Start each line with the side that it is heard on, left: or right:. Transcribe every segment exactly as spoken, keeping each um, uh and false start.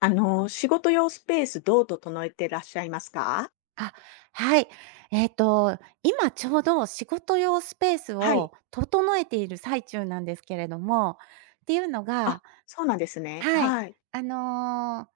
left: あの、仕事用スペースどう整えてらっしゃいますか？
right: あ、はい。えっと、今ちょうど仕事用スペース
left: はい。
right: を整えている最中なんですけれども、っていうの
left: あ、
right: が
left: そうなんですね。
right: はい、
left: はい。
right: あの、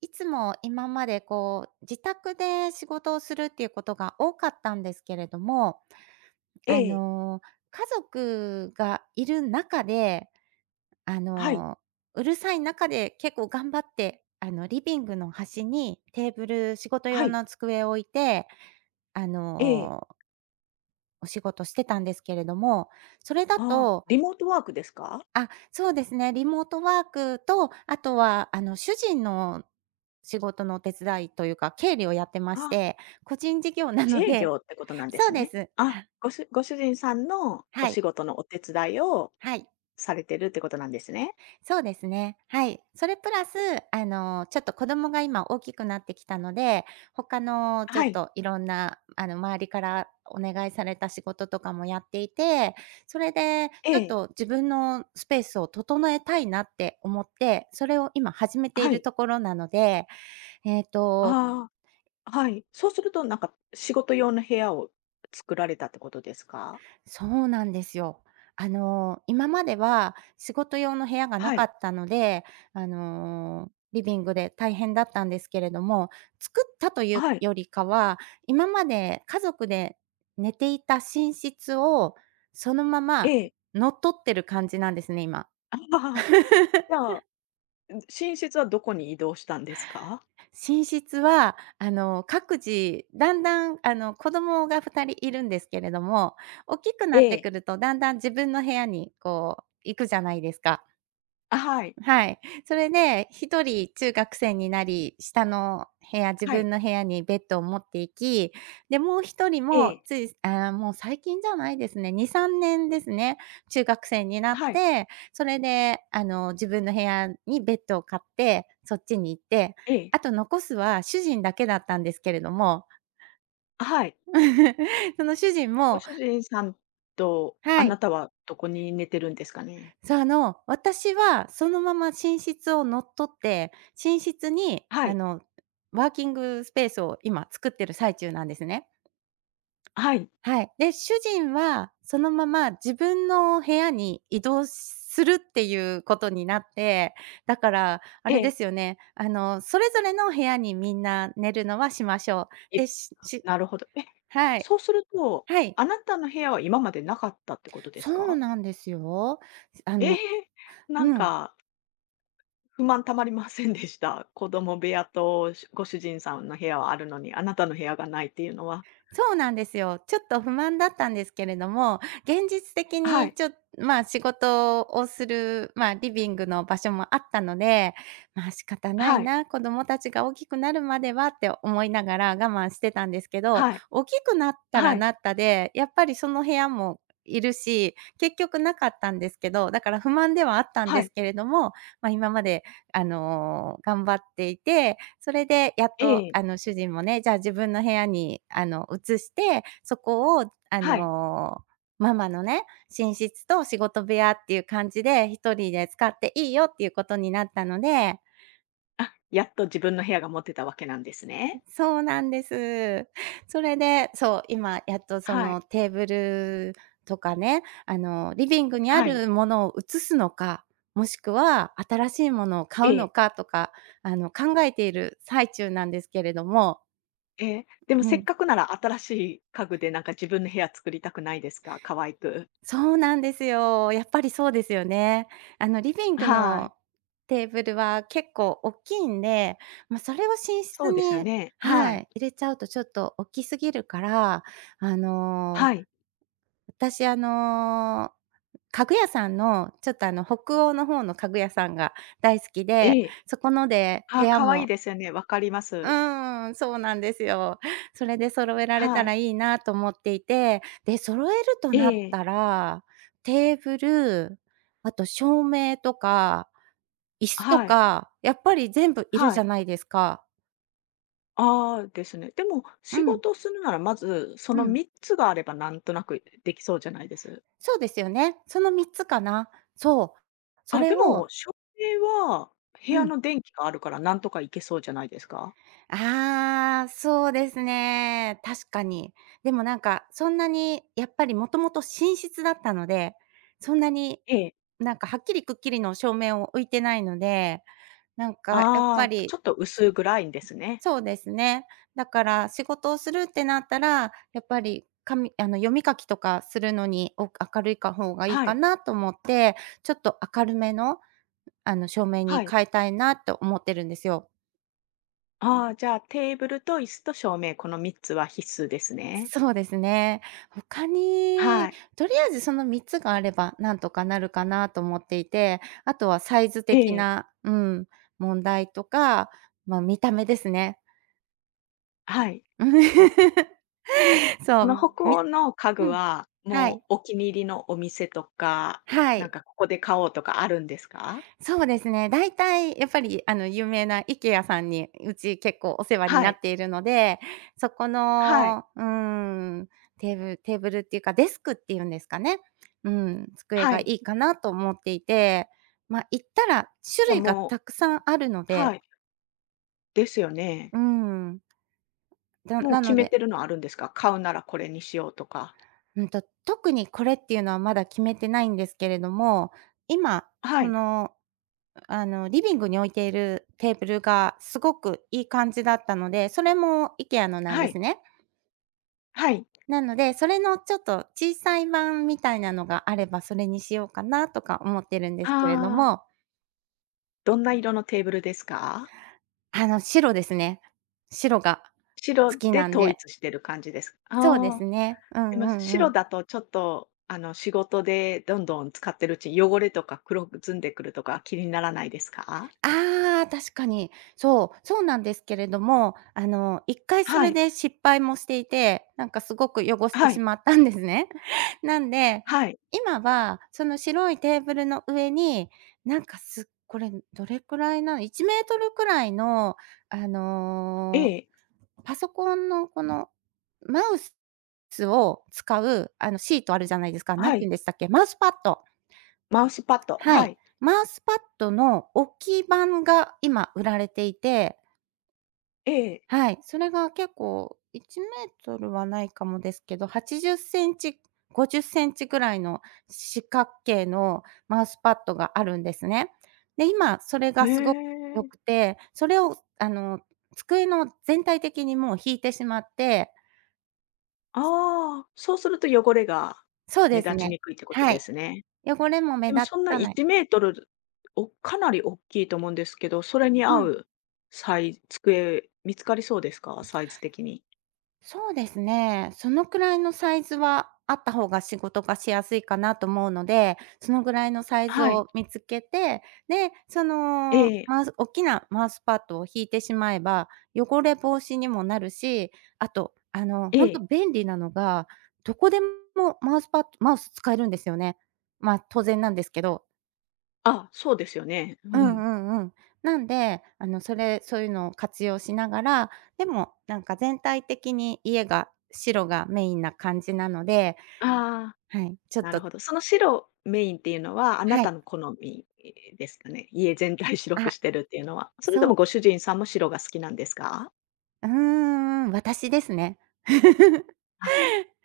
right: いつも今までこう、自宅で仕事をするっていうことが多かったんですけれども、
left: え
right: あ
left: え。
right: の、家族がいる中で、あ
left: はい。
right: の、うるさい中で結構頑張って、あの、リビングの端にテーブル仕事
left: は
right: 用
left: い。
right: の机を置いて、あ
left: ええ。
right: のお仕事してたんですけれども、それだ
left: ああ、
right: と
left: リモートワークですか？
right: あ、そうですね、リモートワークと、あとは、あの、主人の仕事のお手伝いというか、経理をやってまし
left: あ、
right: て、個人事業な
left: 自
right: の
left: 営
right: で
left: 業ってことなんで
right: そ
left: す
right: うで
left: ね。
right: す。
left: あ、
right: は
left: ごしご主人さんのお
right: はい、
left: 仕事のお手伝いを
right: はい。
left: されてるってことなんですね。
right: そうですね。はい。それプラス、あの、ちょっと子供が今大きくなってきたので、他のちょ
left: は
right: っ
left: い。
right: といろんな、あの、周りからお願いされた仕事とかもやっていて、それで
left: え
right: ちょっ
left: え。
right: と自分のスペースを整えたいなって思って、それを今始めてい
left: は
right: る
left: い。
right: ところなので、えっと、
left: ああ、はい。そうするとなんか仕事用の部屋を作られたってことですか？
right: そうなんですよ。あの、今までは仕事用の部屋がな
left: は
right: か
left: い。
right: ったので、あの、リビングで大変だったんですけれども、作ったという
left: はい。
right: よりかは、今まで家族で寝ていた寝室をそのま
left: え
right: ま
left: え。
right: 乗っ取ってる感じなんですね、今。
left: あははは、じゃ あ、寝室はどこに移動したんですか？
right: 寝室は、あの、各自だんだん、あの、子供がふたりいるんですけれども、大きくな
left: え
right: って
left: え。
right: くるとだんだん自分の部屋にこう行くじゃないですか。
left: あ、はい。
right: はい。それで、一人中学生になり、下の部屋自
left: はい。
right: 分の部屋にベッドを持って行き、で、もう一人
left: え
right: も
left: え。
right: ついあーもう最近じゃないですね、に、さんねんですね、中学生になっ
left: はい。
right: て、それで、あの、自分の部屋にベッドを買って、そっちに行って、
left: ええ。
right: あと残すは主人だけだったんですけれども、
left: あ、はい。
right: その主人
left: ご
right: も
left: 主人さんとあ
right: はい。
left: なたはどこに寝てるんですかね？
right: そう、あの、私はそのまま寝室を乗っ取って、寝室に
left: は
right: あ
left: い。
right: の、ワーキングスペースを今作ってる最中なんですね。
left: はい。
right: はい。で、主人はそのまま自分の部屋に移動するっていうことになって、だからあ
left: え
right: れで
left: え。
right: すよね、あの、それぞれの部屋にみんな寝るのはしましょう。
left: え、
right: で、しし
left: なるほど。え、
right: はい、
left: そうすると、
right: はい、
left: あなたの部屋は今までなかったってことで
right: そ
left: す
right: う
left: か？
right: なんですよ。あ
left: え
right: の
left: え。なん
right: うん。
left: か不満たまりませんでした。子供部屋としご主人さんの部屋はあるのに、あなたの部屋がないっていうのは。
right: そうなんですよ。ちょっと不満だったんですけれども、現実的
left: は
right: に
left: い。
right: ちょまあ、仕事をする、まあ、リビングの場所もあったので、まあ、仕方ない
left: はい。
right: な、子供たちが大きくなるまではって思いながら我慢してたんですけど、
left: はい。
right: 大きくなったら
left: はい。
right: なったで、やっぱりその部屋もいるし、結局なかったんですけど、だから不満ではあったん
left: は
right: で
left: い。
right: すけれども、まあ、今まであの、頑張っていて、それでやっ
left: え
right: と、
left: え。
right: あの、主人もね、じゃあ自分の部屋に、あの、移して、そこを、あ
left: はい。
right: の、ママのね、寝室と仕事部屋っていう感じで、一人で使っていいよっていうことになったので
left: あ、やっと自分の部屋が持てたわけなんですね。
right: そうなんです。それで、そう、今やっとそ
left: はい。
right: のテーブルとかね、あの、リビングにあ
left: はい。
right: るものを移すのか、もしくは新しいものを
left: え
right: 買う
left: え。
right: のかとか、あの、考えている最中なんですけれども。
left: ええ。でも
right: う
left: せっ
right: ん。
left: かくなら新しい家具でなんか自分の部屋作りたくないですか？可愛く。
right: そうなんですよ。やっぱりそうですよね。あの、リビング
left: はい。
right: のテーブルは結構大きいんで、ま、それを寝室
left: そうですよ
right: に
left: ね。は
right: は
left: い。
right: い、入れちゃうとちょっとおっきすぎるから、あの
left: はい。
right: 私、あの、家具屋さんの、ちょっと、あの、北欧の方の家具屋さんが大好きで、
left: ええ。
right: そこので部
left: あ、
right: 屋
left: 可愛い
right: も
left: ですよね。わかりま
right: う
left: す。
right: ーん、そうなんですよ。それで揃えられた
left: は
right: ら
left: い。
right: いいなと思っていて、で、揃えると
left: え
right: なっ
left: え。
right: たら、テーブル、あと照明とか、椅子と
left: はい。
right: か、やっぱり全部いる
left: は
right: じゃ
left: い。
right: ないですか。
left: ああ、ですね。でも
right: う
left: 仕
right: ん、
left: 事するならまず、そ
right: う
left: の
right: ん。
left: みっつがあればなんとなくできそうじゃないです？
right: そうですよね。そのみっつかな。そう。そ
left: あ、
right: れ
left: でも、
right: を
left: 照明は部
right: う
left: 屋
right: ん。
left: の電気があるから、なんとかいけそうじゃないですか？
right: ああ、そうですね。確かに。でもなんか、そんなにやっぱりもともと寝室だったので、そんなに、
left: ええ。
right: なんかはっきりくっきりの照明を置いてないので、なんかやっぱ
left: ああ、ち
right: り、
left: ょっと薄暗いんですね。
right: そうですね。だから仕事をするってなったら、やっぱりかみあの、読み書きとかするのに、お明るいか方がいい
left: は
right: か
left: い、
right: なと思って、ちょっと明るめの、あの、照明に
left: はい。
right: 変えたいなと思ってるんですよ。
left: ああ、じゃあ、テーブルと椅子と照明、このみっつは必須ですね。
right: そうですね。他
left: は
right: に、
left: い。
right: とりあえずそのみっつがあれば、なんとかなるかなと思っていて、あとはサイズ
left: え
right: 的
left: え、
right: な、うん、問題とか、ま、見た目ですね。
left: はい。
right: うん そ
left: あの、
right: う、
left: 北
right: み
left: 欧の家具
right: うん。
left: は、
right: は
left: も
right: い。
left: うお気に入りのお店とか、
right: は
left: なん
right: い。
left: かここで買おうとかあるんですか？
right: そうですね、大体やっぱり、あの、有名な IKEA さんに、うち結構お世話に
left: は
right: な
left: い、
right: っているので、そこ
left: はい、
right: の、うーん、テーブルテーブルっていうか、デスクっていうんですかね。うん、机
left: は
right: がい
left: い。
right: いかなと思っていて、まあ、行ったら種
left: じゃあ、
right: 類が
left: も
right: たくさんあるの
left: う
right: で、
left: はい、ですよね。
right: うん、だ
left: もう
right: な
left: 決
right: の
left: め
right: で、
left: てるのあるんですか？買うならこれにしようとか。
right: うんと、特にこれっていうのはまだ決めてないんですけれども、今、
left: は
right: そ
left: い、
right: のあの、リビングに置いているテーブルがすごくいい感じだったので、それも IKEA のなん
left: は
right: で
left: い、
right: すね。
left: はい。
right: なので、それのちょっと小さい版みたいなのがあれば、それにしようかなとか思ってるんですけれど
left: ああ、
right: も、
left: どんな色のテーブルですか？
right: あの、白ですね。白が好
left: 白
right: き
left: で
right: なん
left: 統
right: で。
left: 一してる感じです。
right: そうで
left: あ
right: す
left: あ、
right: ね。う
left: で
right: んう
left: も
right: んう
left: 白
right: ん。
left: だとちょっとあの、仕事でどんどん使ってるうちに汚れとか黒ずんでくるとか気にならないですか？
right: ああ、確かに。そう、そうなんですけれども、あの、いっかいそ
left: は
right: れ
left: い、
right: で失敗もしていて、なんかすごく汚して
left: は
right: し
left: い、
right: まったんですね。なんで、
left: はい。
right: 今はその白いテーブルの上に、なんかすこれどれくらいな、のいちメートルくらいの、あ
left: え
right: の、
left: え、
right: パソコンのこのマウスを使う、あの、シートあるじゃないですか、なん
left: は
right: て言
left: い。
right: うんでしたっけ、マウスパッド。
left: マウスパッド、
right: は
left: は
right: い。
left: い。
right: マウスパッドの置き版が今売られていて、
left: ええ。
right: はい、それが結構いちメートルはないかもですけど、はちじっセンチ、ごじっセンチぐらいの四角形のマウスパッドがあるんですね。で、今それが
left: え
right: すごく良
left: え。
right: くて、それをあの、机の全体的にもう引いてしまって
left: ああ、そうすると汚れが
right: そう
left: 目
right: です
left: 立ち
right: ね。
left: にくいってこと
right: は
left: で
right: い。
left: すね。
right: 汚れも目
left: でも
right: 立
left: そんな
right: たない。
left: いちメートル、おかなり大きいと思うんですけど、それに
right: う
left: 合
right: ん。
left: うサイ机見つかりそうですか？サイズ的に。
right: そうですね。そのくらいのサイズはあった方が仕事がしやすいかなと思うので、そのぐらいのサイズ
left: はい。
right: を見つけて、で、その
left: ええ。
right: マウス大きなマウスパッドを引いてしまえば、汚れ防止にもなるし、あと、あの、
left: え
right: 本当
left: え。
right: 便利なのが、どこでもマウスパッドマウス使えるんですよね。まあ、当然なんですけど。
left: あ、そうですよね。う
right: うんう
left: ん。
right: んうん。なんで、あの、それそういうのを活用しながら、でも、なんか全体的に家が白がメインな感じなので、
left: ああ、
right: はい、ちょっ
left: なる
right: と
left: ほど。その白メインっていうのは、あな
right: はい。
left: たの好みですかね？家全体白く
right: あ、
left: してるっていうのは。それと
right: そ
left: も
right: う、
left: ご主人さんも白が好きなんですか？
right: うーん、私ですね。
left: あ、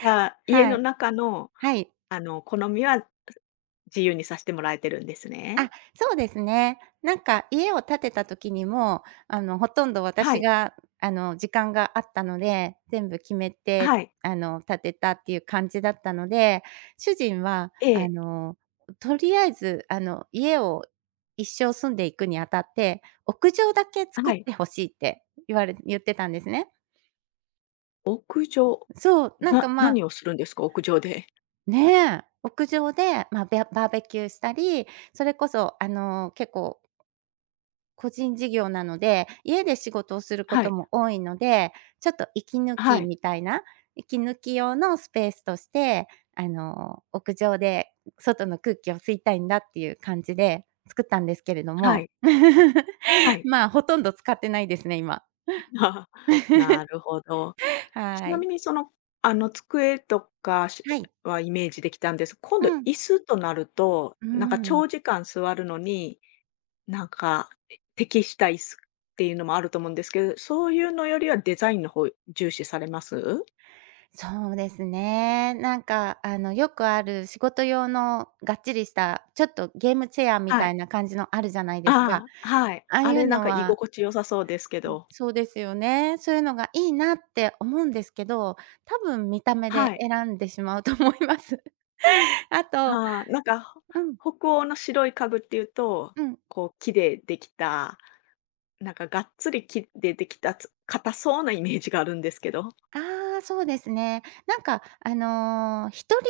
left: じゃあ、家
right: は
left: の
right: い。
left: 中の、
right: はい。
left: あの、好みは自由にさせてもらえてるんですね。
right: あ、そうですね。なんか家を建てた時にも、あの、ほとんど
left: は
right: 私
left: い、
right: が、あの、時間があったので、全部決めて、
left: はい、
right: あの、建てたっていう感じだったので、主人は、
left: え
right: あ
left: え、
right: の、とりあえず、あの、家を一生住んでいくにあたって、屋上だけ作
left: は
right: っ
left: い。
right: てほしいって言われ言ってたんですね。
left: 屋上、
right: そう、なんか、
left: な
right: まあ、
left: 何をするんですか？屋上で。
right: ねえ、屋上で、まあ、べバーベキューしたり、それこそ、あの、結構個人事業なので、家で仕事をするこ
left: は
right: と
left: い、
right: も多いので、ちょっと息抜
left: は
right: き
left: い、
right: みたいな、息抜き用のスペースとして、あの、屋上で外の空気を吸いたいんだっていう感じで作ったんですけれど
left: は
right: も、
left: い、はい。
right: まあ、ほとんど使ってないですね、今。
left: あ、な るほど。ち
right: は
left: なみ
right: い。
left: にその、あの、机とかし
right: はい。
left: はイメージできたんです。今度
right: うん。
left: 椅子となると、
right: うー
left: なんか
right: ん。
left: 長時間座るのに、なんか、適した椅子っていうのもあると思うんですけど、そういうのよりはデザインの方重視されます？
right: そうですね。なんか、あの、よくある仕事用のがっちりした、ちょっとゲームチェアみ
left: は
right: たい
left: い。
right: な感じのあるじゃないですか。
left: ああ、はい。
right: ああ
left: あ
right: いう
left: れなん
right: の
left: か居
right: は、
left: 心地良さそうですけ
right: うん、
left: ど。
right: そうですよね。そういうのがいいなって思うんですけど、多分見た目で
left: はい。
right: 選んでしまうと思います。あと、
left: はい、なんか、
right: うん
left: ほ北欧の白い家具っていうと、
right: うん。
left: こう木でできた、なんかがっつり木でできたつ硬そうなイメージがあるんですけど。
right: ああ、そうですね。なんかあの、一人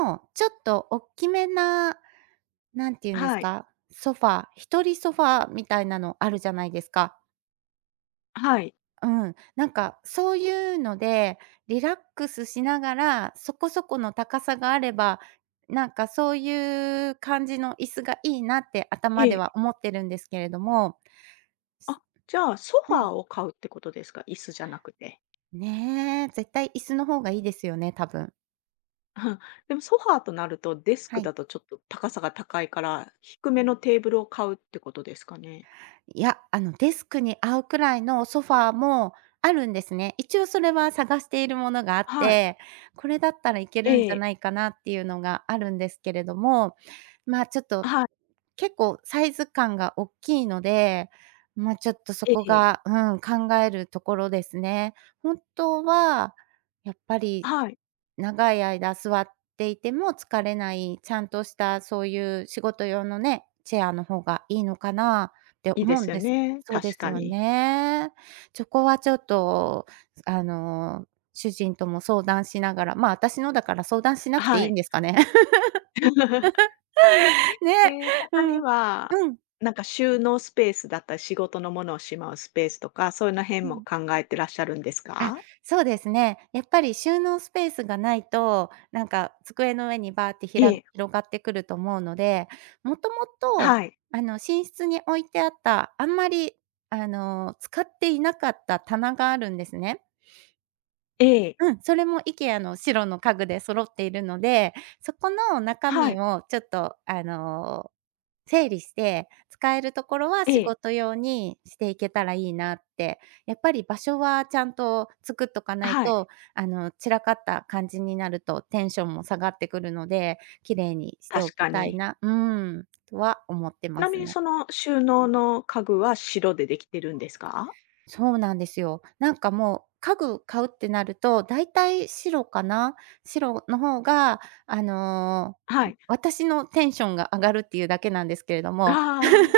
right: 用のちょっと大きめな、なんて言うんです
left: はい、
right: か、ソファー、一人ソファーみたいなのあるじゃないですか。
left: はい、
right: うん、なんかそういうので、リラックスしながら、そこそこの高さがあれば、なんかそういう感じの椅子がいいなって
left: え
right: 頭で
left: え。
right: は思ってるんですけれども、
left: あ、じゃあソフ
right: う
left: ァー
right: ん、
left: を買うってことですか？椅子じゃなくて。
right: ねえ、絶対椅子の方がいいですよね、多分。
left: うん、でもソファーとなると、デスク
right: は
left: だ
right: い。
left: とちょっと高さが高いから、低めのテーブルを買うってことですかね？
right: いや、あの、デスクに合うくらいのソファーもあるんですね。一応それは探しているものがあっ
left: はい、
right: て、これだったらいけ
left: え
right: るんじゃ
left: え、
right: ないかなっていうのがあるんですけれども、まあ、ちょっと、
left: はい、
right: 結構サイズ感が大きいので、まあ、ちょっとそ
left: え
right: こ
left: え、
right: が、うん、考えるところですね。本当はやっぱり
left: はい、
right: 長い間座っていても疲れない、ちゃんとしたそういう仕事用のね、チェアの方がいいのかなって
left: いいで
right: 思う
left: す
right: ん
left: よ
right: です。
left: ね、
right: そうで
left: 確
right: す
left: か
right: よ
left: に。
right: ね。そこはちょっと、あの、主人とも相談しながら、まあ、私のだから相談しなくて
left: は
right: いいん
left: い。
right: ですかね。ね、
left: で、
right: う
left: 他
right: ん。
left: には、
right: うん、
left: なんか収納スペースだったり、仕事のものをしまうスペースとか、そういうの辺
right: う
left: も
right: ん。
left: 考えてらっしゃるんです
right: あ、
left: か？
right: そうですね。やっぱり収納スペースがないと、なんか机の上にバーってひ
left: え
right: ら
left: え、
right: 広がってくると思うので、もともと、
left: はい。
right: あの、寝室に置いてあった、あんまり、あの、使っていなかった棚があるんですね。
left: ええ、
right: うん、それも IKEA の白の家具で揃っているので、そこの中
left: はい、
right: 身をちょっと、あの、整理して、使えるところは
left: え
right: 仕
left: え、
right: 事用にしていけたらいいなって。やっぱり場所はちゃんと作っとかない
left: はい、
right: と、あの、散らかった感じになるとテンションも下がってくるので、綺麗にして
left: 確
right: おき
left: か
right: たい
left: に。
right: なうーん、とは思って
left: ち
right: ま
left: なみ
right: す
left: に
right: ね。
left: その収納の家具は白でできてるんですか？
right: そうなんですよ。なんかもう、家具買うってなると、だいたい白かな。白の方が、あの、
left: はい。
right: 私のテンションが上がるっていうだけなんですけれども、
left: あ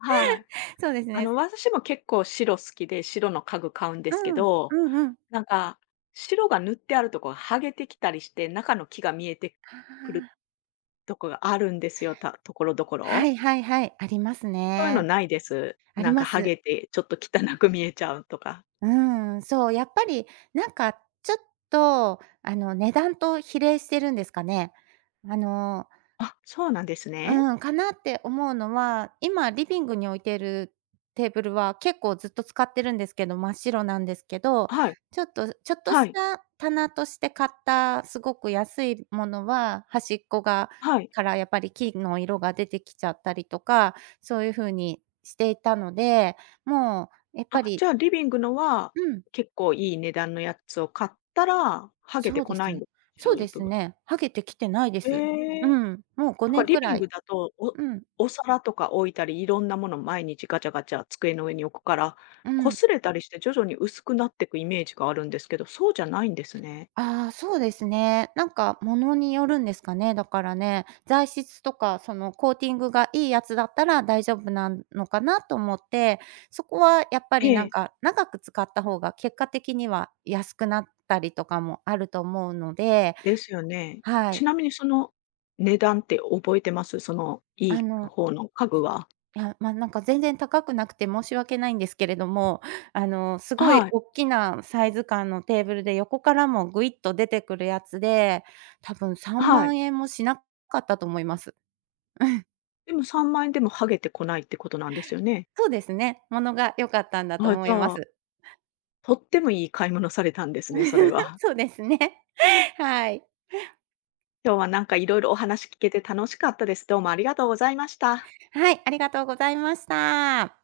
left: あ、はい。
right: そうです
left: あ
right: ね。
left: の、私も結構白好きで、白の家具買うんで
right: う
left: すけ
right: ん、
left: ど、
right: うんうん。
left: なんか白が塗ってあるとこが剥げてきたりして、中の木が見えて
right: あ
left: くる
right: ー、
left: とこがあるんですよ、たところどこ
right: は
left: ろ、
right: いはいはい、あります
left: そういうの
right: ね。
left: ないです。
right: あり
left: なんか
right: ま
left: ハ
right: す。
left: ゲてちょっと汚く見えちゃうとか。
right: うん、そう、やっぱりなんかちょっと、あの、値段と比例してるんですかね。あの
left: あ、そうなんですね。
right: うん、かなって思うのは、今リビングに置いてるテーブルは結構ずっと使ってるんですけど、真っ白なんですけど、
left: はい、
right: ちょっとちょっと
left: は
right: し
left: い、
right: た棚として買ったすごく安いものは、端っこが
left: はい。
right: からやっぱり木の色が出てきちゃったりとか、そういう風にしていたので、もうやっぱ
left: あ、じ
right: り、
left: ゃあリビングのは、
right: うん、
left: 結構いい値段のやつを買ったら、ハゲて
right: そう
left: こ
right: で
left: な
right: す
left: いん
right: ね。
left: です、
right: そう
left: 白い
right: で
left: 部
right: す
left: 分。
right: ね、剥げてきてないで
left: え
right: す。う
left: え、
right: ん、もう
left: なん
right: 5
left: か
right: 年
left: リ
right: く
left: ビ
right: ら
left: ン
right: い。
left: グだと、お
right: うん、
left: お皿とか置いたり、いろんなもの毎日ガチャガチャ机の上に置くから、
right: うん。
left: 擦れたりして徐々に薄くなっていくイメージがあるんですけど、そうじゃないんですね。
right: ああ、そうですね。なんか物によるんですかね、だからね。材質とか、そのコーティングがいいやつだったら大丈夫なのかなと思って、そこはやっぱ
left: え
right: りなん
left: え。
right: か長く使った方が結果的には安くなったりとかもあると思うので、
left: ですよね。
right: は
left: ち
right: い。
left: なみにその値段って覚えてます？そのいい
right: あの
left: 方の家具は。
right: いや、ま、なんか全然高くなくて申し訳ないんですけれども、あの、すごい
left: はい、
right: おっきなサイズ感のテーブルで横からもぐいっと出てくるやつで、多分3
left: はい。
right: 万円もしなかったと思います。うん、
left: でもさんまん円でも剥げてこないってことなんですよね。
right: そうですね。物が良かったんだと
left: あ、
right: 思
left: じゃ
right: いま
left: あ、
right: す。
left: とってもいい買い物されたんですね、それ は。
right: そうですね。はい。
left: 今日はなんかいろいろお話聞けて楽しかったです。どうもありがとうございました。
right: はい、ありがとうございました。